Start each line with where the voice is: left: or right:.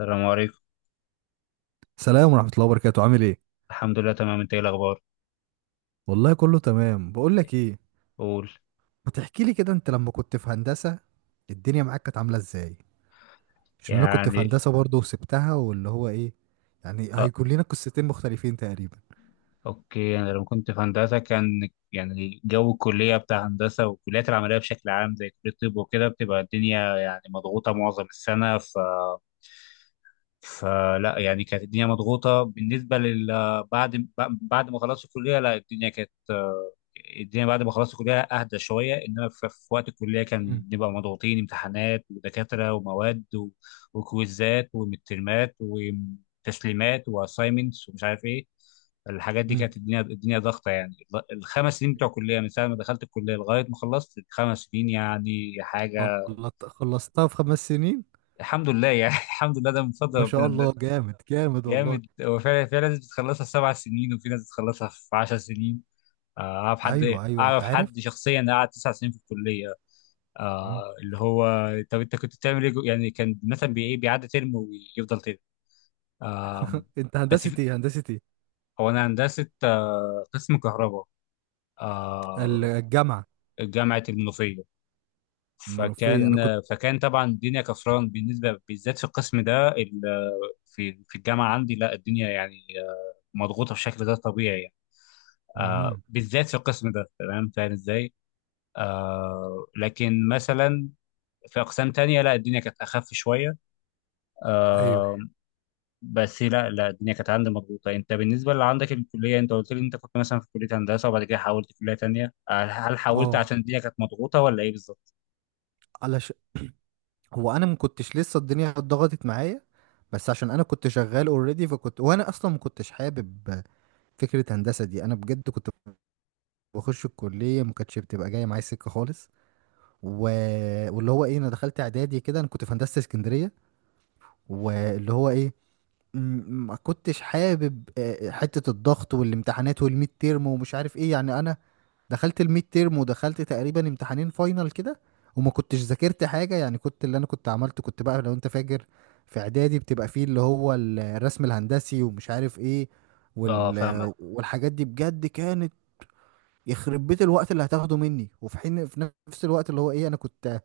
left: السلام عليكم.
right: سلام ورحمة الله وبركاته، عامل ايه؟
left: الحمد لله تمام، انت ايه الاخبار؟
right: والله كله تمام. بقول لك ايه،
left: قول.
right: ما تحكي لي كده انت لما كنت في هندسة الدنيا معاك كانت عاملة ازاي؟ عشان انا كنت في
left: يعني
right: هندسة برضه وسبتها، واللي هو ايه، يعني
left: اه
right: هيكون لنا قصتين مختلفين تقريبا.
left: اوكي. انا لما كنت في هندسه كان يعني جو الكليه بتاع هندسه والكليات العمليه بشكل عام زي كليه الطب وكده بتبقى الدنيا يعني مضغوطه معظم السنه. فلا يعني كانت الدنيا مضغوطة بالنسبة لل، بعد بعد ما خلصت الكلية، لا الدنيا كانت الدنيا بعد ما خلصت الكلية أهدى شوية، إنما في وقت الكلية كان
right: مم.
left: بنبقى مضغوطين، امتحانات ودكاترة ومواد و- وكويزات ومترمات وتسليمات وأسايمنتس ومش عارف إيه. الحاجات دي
right: مم.
left: كانت الدنيا ضغطة يعني. ال5 سنين بتوع الكلية من ساعة ما دخلت الكلية لغاية ما خلصت ال5 سنين يعني حاجة.
right: خلصتها في 5 سنين.
left: الحمد لله يعني الحمد لله، ده من فضل
right: ما شاء
left: ربنا.
right: الله، جامد جامد والله.
left: جامد، هو فعلا في ناس بتخلصها في 7 سنين وفي ناس بتخلصها في 10 سنين. آه، أعرف حد
right: ايوه ايوه، انت
left: أعرف
right: عارف.
left: حد شخصيا قعد 9 سنين في الكلية.
right: مم.
left: آه، اللي هو. طب أنت كنت بتعمل إيه جو- يعني كان مثلا بي- إيه، بيعدي ترم ويفضل ترم، آه
right: انت
left: بس
right: هندسة
left: في-،
right: ايه، هندسة ايه؟
left: هو أنا هندسة، قسم كهرباء، آه
right: الجامعة
left: جامعة المنوفية.
right: المنوفية، انا
left: فكان
right: كنت.
left: آه، فكان طبعا الدنيا كفران بالنسبة بالذات في القسم ده ال-، في الجامعة عندي، لا الدنيا يعني مضغوطة بشكل غير طبيعي يعني.
right: مم.
left: بالذات في القسم ده، تمام، فاهم ازاي. لكن مثلا في اقسام تانية لا الدنيا كانت اخف شويه.
right: ايوه.
left: آه بس لا لا الدنيا كانت عندي مضغوطه. انت بالنسبه اللي عندك الكليه، انت قلت لي انت كنت مثلا في كليه هندسه وبعد كده حولت كليه تانية، هل حولت
right: اه،
left: عشان الدنيا كانت مضغوطه ولا ايه بالظبط؟
right: هو انا ما كنتش لسه الدنيا اتضغطت معايا، بس عشان انا كنت شغال اوريدي، فكنت وانا اصلا ما كنتش حابب فكره هندسه دي. انا بجد كنت بخش الكليه ما كانتش بتبقى جايه معايا سكه خالص. و... واللي هو ايه، انا دخلت اعدادي كده، انا كنت في هندسه اسكندريه، واللي هو ايه، ما كنتش حابب حتة الضغط والامتحانات والميد تيرم ومش عارف ايه. يعني انا دخلت الميد تيرم ودخلت تقريبا امتحانين فاينل كده، وما كنتش ذاكرت حاجة. يعني كنت، اللي انا كنت عملته كنت بقى، لو انت فاكر، في اعدادي بتبقى فيه اللي هو الرسم الهندسي ومش عارف ايه،
left: اه، فاهمك.
right: وال والحاجات دي، بجد كانت يخرب بيت الوقت اللي هتاخده مني، وفي حين في نفس الوقت، اللي هو ايه، انا كنت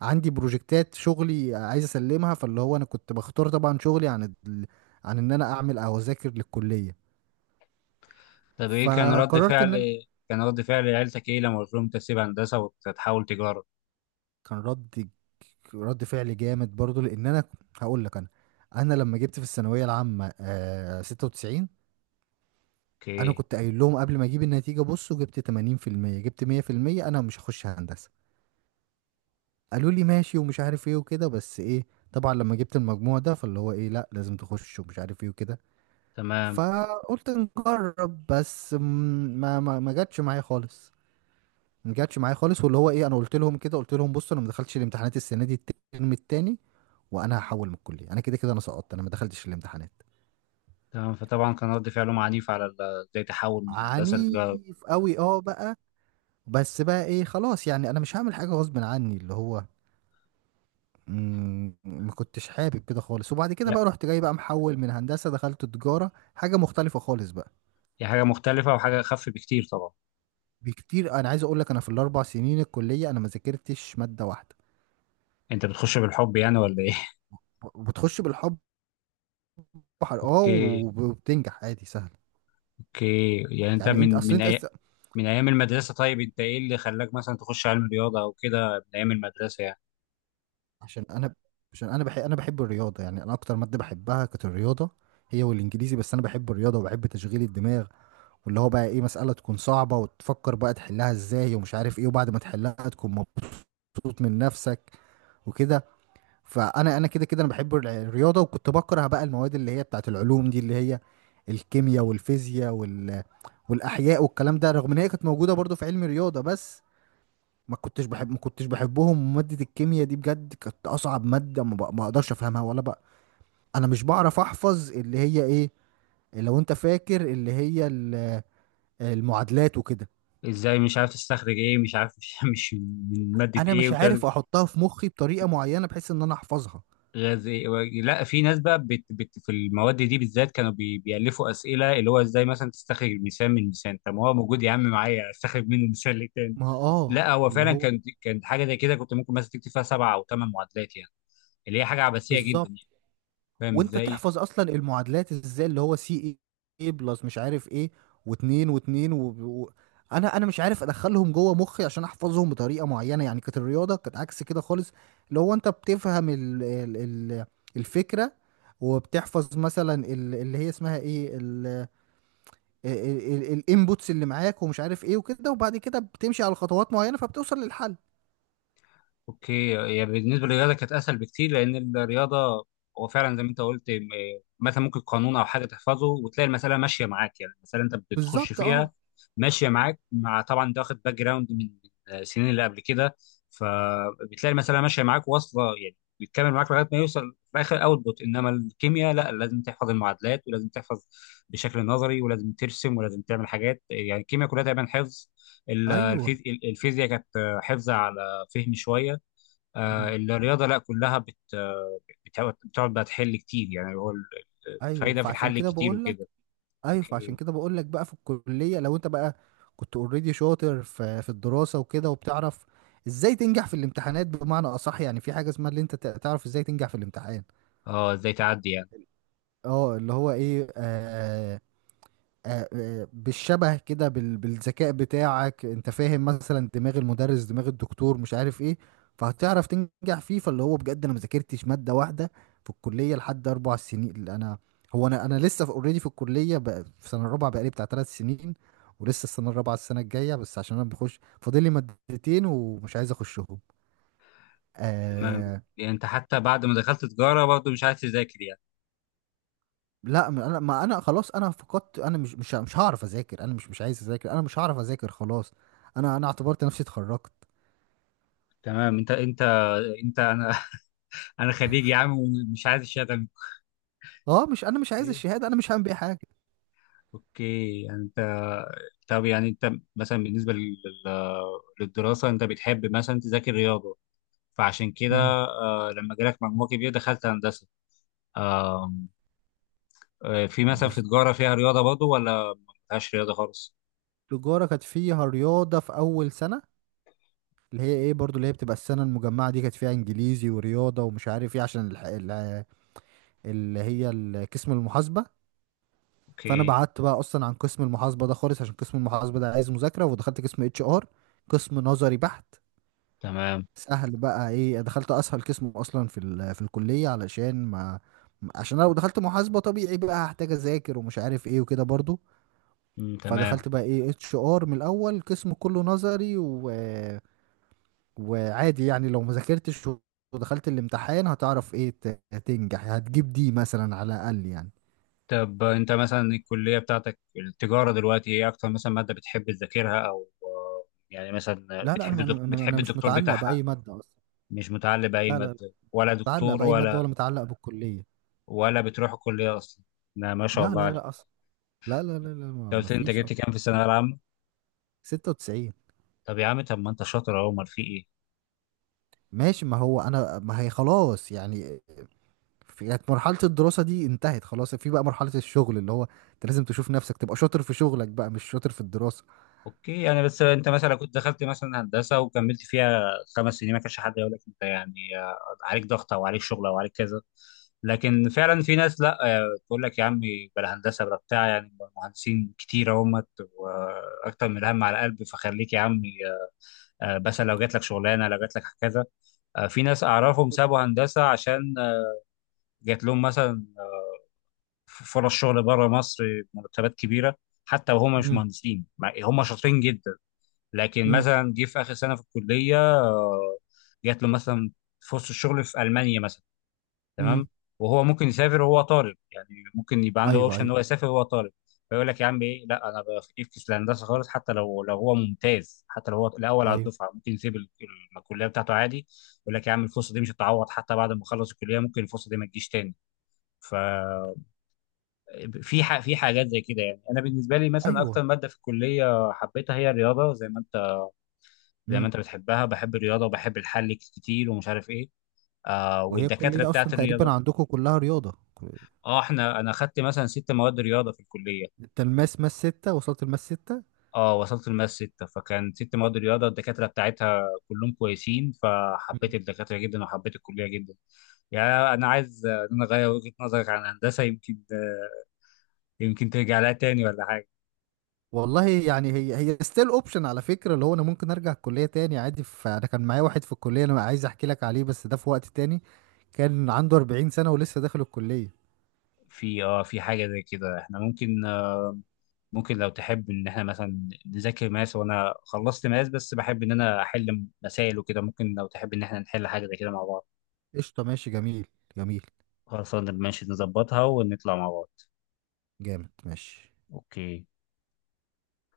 right: عندي بروجكتات شغلي عايز اسلمها، فاللي هو انا كنت بختار طبعا شغلي عن عن ان انا اعمل او اذاكر للكليه،
left: طب ايه كان رد
right: فقررت ان
left: فعل،
right: انا.
left: كان رد فعل عيلتك ايه لما قلت لهم انت تسيب هندسه وتحول تجاره؟
right: كان رد فعل جامد برضو، لان انا هقول لك. انا لما جبت في الثانويه العامه 96، انا
left: اوكي.
right: كنت قايل لهم قبل ما اجيب النتيجه، بصوا، جبت 80%، جبت 100%، انا مش هخش هندسه. قالوا لي ماشي ومش عارف ايه وكده، بس ايه، طبعا لما جبت المجموع ده، فاللي هو ايه، لا لازم تخش ومش عارف ايه وكده.
left: تمام،
right: فقلت نجرب، بس ما جاتش معايا خالص، ما جاتش معايا خالص. واللي هو ايه، انا قلت لهم كده، قلت لهم بصوا انا ما دخلتش الامتحانات السنه دي الترم التاني، وانا هحول من الكليه. انا كده كده انا سقطت، انا ما دخلتش الامتحانات.
left: تمام، فطبعا كان رد فعلهم عنيف على ال-، ازاي تحول من هندسه لتجاره؟
right: عنيف قوي، اه، بقى. بس بقى ايه، خلاص، يعني انا مش هعمل حاجه غصب عني، اللي هو، ما كنتش حابب كده خالص. وبعد كده بقى رحت جاي بقى محول من هندسه، دخلت تجاره، حاجه مختلفه خالص بقى.
left: هي حاجة مختلفة وحاجة أخف بكتير طبعا.
right: بكتير، انا عايز اقول لك انا في الاربع سنين الكليه، انا ما ذاكرتش ماده واحده.
left: أنت بتخش بالحب يعني ولا إيه؟
right: وبتخش بالحب، اه،
left: أوكي،
right: وبتنجح عادي سهل.
left: أوكي، يعني أنت
right: يعني انت
left: من
right: اصل
left: من
right: انت،
left: أي... من أيام المدرسة، طيب أنت إيه اللي خلاك مثلا تخش علم رياضة أو كده من أيام المدرسة يعني؟
right: عشان انا عشان انا بحب الرياضه. يعني انا اكتر ماده بحبها كانت الرياضه، هي والانجليزي. بس انا بحب الرياضه وبحب تشغيل الدماغ، واللي هو بقى ايه، مساله تكون صعبه وتفكر بقى تحلها ازاي ومش عارف ايه، وبعد ما تحلها تكون مبسوط من نفسك وكده. فانا كده كده انا بحب الرياضه، وكنت بكره بقى المواد اللي هي بتاعت العلوم دي، اللي هي الكيمياء والفيزياء والاحياء والكلام ده، رغم ان هي كانت موجوده برضو في علم الرياضه، بس ما كنتش بحب، ما كنتش بحبهم. وماده الكيمياء دي بجد كانت اصعب ماده، ما اقدرش افهمها ولا بقى. انا مش بعرف احفظ اللي هي ايه، لو انت فاكر، اللي هي المعادلات وكده.
left: إزاي مش عارف تستخرج إيه مش عارف مش من مادة
right: انا
left: إيه
right: مش
left: وكده.
right: عارف احطها في مخي بطريقه معينه بحيث ان انا احفظها.
left: غاز إيه و... لا، في ناس بقى بت... بت... في المواد دي بالذات كانوا بي... بيألفوا أسئلة، اللي هو إزاي مثلا تستخرج المثال من المثال؟ طب ما هو موجود يا عم معايا أستخرج منه مثال للتاني.
right: ما، اه،
left: لا، هو
right: اللي
left: فعلا
right: هو،
left: كان حاجة زي كده، كنت ممكن مثلا تكتب فيها سبعة أو ثمان معادلات يعني. اللي هي حاجه عبثيه جدا
right: بالظبط.
left: يعني، فاهم
right: وانت
left: ازاي.
right: تحفظ اصلا المعادلات ازاي، اللي هو سي اي بلس مش عارف ايه، واتنين واتنين و... انا مش عارف ادخلهم جوه مخي عشان احفظهم بطريقه معينه. يعني كانت الرياضه كانت عكس كده خالص، اللي هو انت بتفهم الفكره، وبتحفظ مثلا اللي هي اسمها ايه، الانبوتس اللي معاك ومش عارف ايه وكده، وبعد كده بتمشي على خطوات معينه فبتوصل للحل.
left: اوكي، هي بالنسبه للرياضه كانت اسهل بكتير، لان الرياضه هو فعلا زي ما انت قلت م- مثلا ممكن قانون او حاجه تحفظه وتلاقي المساله ماشيه معاك، يعني المساله انت بتخش
right: بالظبط. اه.
left: فيها ماشيه معاك، مع طبعا انت واخد باك جراوند من السنين اللي قبل كده، فبتلاقي المساله ماشيه معاك واصله يعني بيتكمل معاك لغايه ما يوصل في اخر اوتبوت. انما الكيمياء لا، لازم تحفظ المعادلات ولازم تحفظ بشكل نظري ولازم ترسم ولازم تعمل حاجات، يعني الكيمياء كلها تقريبا حفظ. ال-
right: ايوه.
left: الفيز-، الفيزياء كانت حفظ على فهم شويه.
right: مم.
left: الرياضه لا كلها بت، بتقعد بقى تحل كتير، يعني هو ال-
right: ايوه،
left: الفايده في
right: فعشان
left: الحل
right: كده
left: كتير
right: بقول لك.
left: وكده.
right: ايوه، فعشان
left: اوكي،
right: كده بقول لك، بقى في الكليه لو انت بقى كنت اوريدي شاطر في الدراسه وكده، وبتعرف ازاي تنجح في الامتحانات، بمعنى اصح يعني في حاجه اسمها اللي انت تعرف ازاي تنجح في الامتحان.
left: اه، ازاي تعدي يعني.
right: اه، اللي هو ايه، بالشبه كده، بالذكاء بتاعك، انت فاهم مثلا دماغ المدرس، دماغ الدكتور، مش عارف ايه، فهتعرف تنجح فيه. فاللي هو بجد انا مذاكرتش مادة واحدة في الكلية لحد 4 سنين. اللي انا هو انا لسه اوريدي في already في الكلية، بقى في سنة الرابعة بقالي بتاع 3 سنين، ولسه السنة الرابعة السنة الجاية، بس عشان انا بخش فاضل لي مادتين ومش عايز اخشهم.
left: تمام،
right: آه.
left: يعني انت حتى بعد ما دخلت تجاره برضه مش عايز تذاكر يعني.
right: لا، ما انا خلاص، انا فقدت، انا مش هعرف اذاكر، انا مش عايز اذاكر، انا مش هعرف اذاكر خلاص. انا اعتبرت نفسي اتخرجت.
left: تمام، انت انا انا خريج يا عم ومش عايز الشهاده.
right: اه، مش، انا مش عايز
left: اوكي،
right: الشهاده، انا مش هعمل بيها حاجه.
left: اوكي، يعني انت، طب يعني انت مثلا بالنسبه لل- للدراسه انت بتحب مثلا تذاكر رياضه فعشان كده
right: امم.
left: لما جالك مجموع كبير دخلت هندسه، في مثلا في
right: بالظبط.
left: تجارة فيها رياضة برضه ولا ما فيهاش رياضة خالص؟
right: التجاره كانت فيها رياضه في اول سنه، اللي هي ايه برضو، اللي هي بتبقى السنه المجمعه دي كانت فيها انجليزي ورياضه ومش عارف ايه، عشان اللي هي قسم المحاسبه. فانا
left: اوكي.
right: بعدت بقى اصلا عن قسم المحاسبه ده خالص، عشان قسم المحاسبه ده عايز مذاكره، ودخلت قسم اتش ار، قسم نظري بحت،
left: تمام.
right: سهل. بقى ايه، دخلت اسهل قسم اصلا في في الكليه، علشان ما، عشان انا لو دخلت محاسبه طبيعي بقى هحتاج اذاكر ومش عارف ايه وكده برضو.
left: مم، تمام.
right: فدخلت بقى ايه اتش ار من الاول، قسم كله نظري، وعادي، يعني لو ما ذاكرتش ودخلت الامتحان هتعرف ايه، تنجح، هتجيب دي مثلا على الاقل يعني.
left: طب انت مثلا الكلية بتاعتك التجارة دلوقتي ايه اكتر مثلا مادة بتحب تذاكرها او يعني مثلا
right: لا لا،
left: بتحب
right: انا
left: الدك...
right: انا
left: بتحب
right: أنا مش
left: الدكتور
right: متعلق
left: بتاعها؟
right: باي ماده اصلا.
left: مش متعلق بأي
right: لا لا لا،
left: مادة ولا
right: متعلق
left: دكتور
right: باي ماده ولا
left: ولا؟
right: متعلق بالكليه.
left: ولا بتروح الكلية اصلا؟ لا، ما شاء
right: لا
left: الله
right: لا
left: عليك.
right: لا اصلا. لا لا لا لا،
left: انت
right: ما
left: قلت لي انت
right: فيش
left: جبت
right: أصلا.
left: كام في الثانوية العامة؟
right: 96.
left: طب يا عم، طب ما انت شاطر اهو، امال في ايه؟
right: ماشي، ما هو انا، ما هي خلاص يعني. كانت مرحله الدراسه دي انتهت خلاص. في بقى مرحله الشغل، اللي هو انت لازم تشوف نفسك تبقى شاطر في شغلك، بقى مش شاطر في الدراسه.
left: اوكي، يعني بس انت مثلا كنت دخلت مثلا هندسه وكملت فيها خمس سنين، ما كانش حد يقول لك انت يعني عليك ضغط او عليك شغل او عليك كذا. لكن فعلا في ناس لا تقول لك يا عمي بلا هندسه بلا بتاع، يعني مهندسين كتير اهمت واكتر من الهم على قلبي، فخليك يا عمي، مثلا لو جات لك شغلانه لو جات لك كذا. في ناس اعرفهم سابوا هندسه عشان جات لهم مثلا فرص شغل بره مصر، مرتبات كبيره، حتى وهم مش مهندسين، مع- هم شاطرين جدا. لكن
right: امم.
left: مثلا جه في اخر سنه في الكليه جات له مثلا فرصه شغل في المانيا مثلا، تمام،
right: امم.
left: وهو ممكن يسافر وهو طالب يعني، ممكن يبقى عنده
right: ايوه
left: اوبشن ان
right: ايوه.
left: هو يسافر وهو طالب، فيقول لك يا عم ايه لا انا بفكس الهندسه خالص. حتى لو لو هو ممتاز حتى لو هو الاول على
right: ايوه
left: الدفعه ممكن يسيب ال- ال- الكليه بتاعته عادي. يقول لك يا عم الفرصه دي مش هتعوض، حتى بعد ما اخلص الكليه ممكن الفرصه دي ما تجيش تاني. ف في ح- في حاجات زي كده يعني. انا بالنسبه لي مثلا
right: ايوه.
left: اكتر ماده في الكليه حبيتها هي الرياضه زي ما
right: امم.
left: انت بتحبها، بحب الرياضه وبحب الحل كتير ومش عارف ايه.
right: وهي
left: والدكاتره
right: الكليه اصلا
left: بتاعت
right: تقريبا
left: الرياضه.
right: عندكم كلها رياضه.
left: اه، احنا انا خدت مثلا ست مواد رياضه في الكليه.
right: انت ماس ستة، وصلت الماس ستة.
left: اه، وصلت الماس سته، فكان ست مواد رياضه، الدكاتره بتاعتها كلهم كويسين،
right: مم.
left: فحبيت الدكاتره جدا وحبيت الكليه جدا. يعني انا عايز ان انا اغير وجهه نظرك عن هندسه، يمكن يمكن ترجع لها تاني ولا حاجه.
right: والله يعني، هي هي ستيل اوبشن على فكره. اللي هو انا ممكن ارجع الكليه تاني عادي. انا كان معايا واحد في الكليه، انا عايز احكي لك عليه بس ده في وقت تاني. كان عنده 40 سنه ولسه داخل الكليه.
left: في في حاجه زي كده احنا ممكن لو تحب ان احنا مثلا نذاكر ماس، وانا خلصت ماس بس بحب ان انا احل مسائل وكده، ممكن لو تحب ان احنا نحل حاجه زي كده مع بعض.
right: قشطه، ماشي، جميل. جميل.
left: خلاص، ماشي، نظبطها ونطلع مع بعض.
right: جامد، ماشي.
left: اوكي.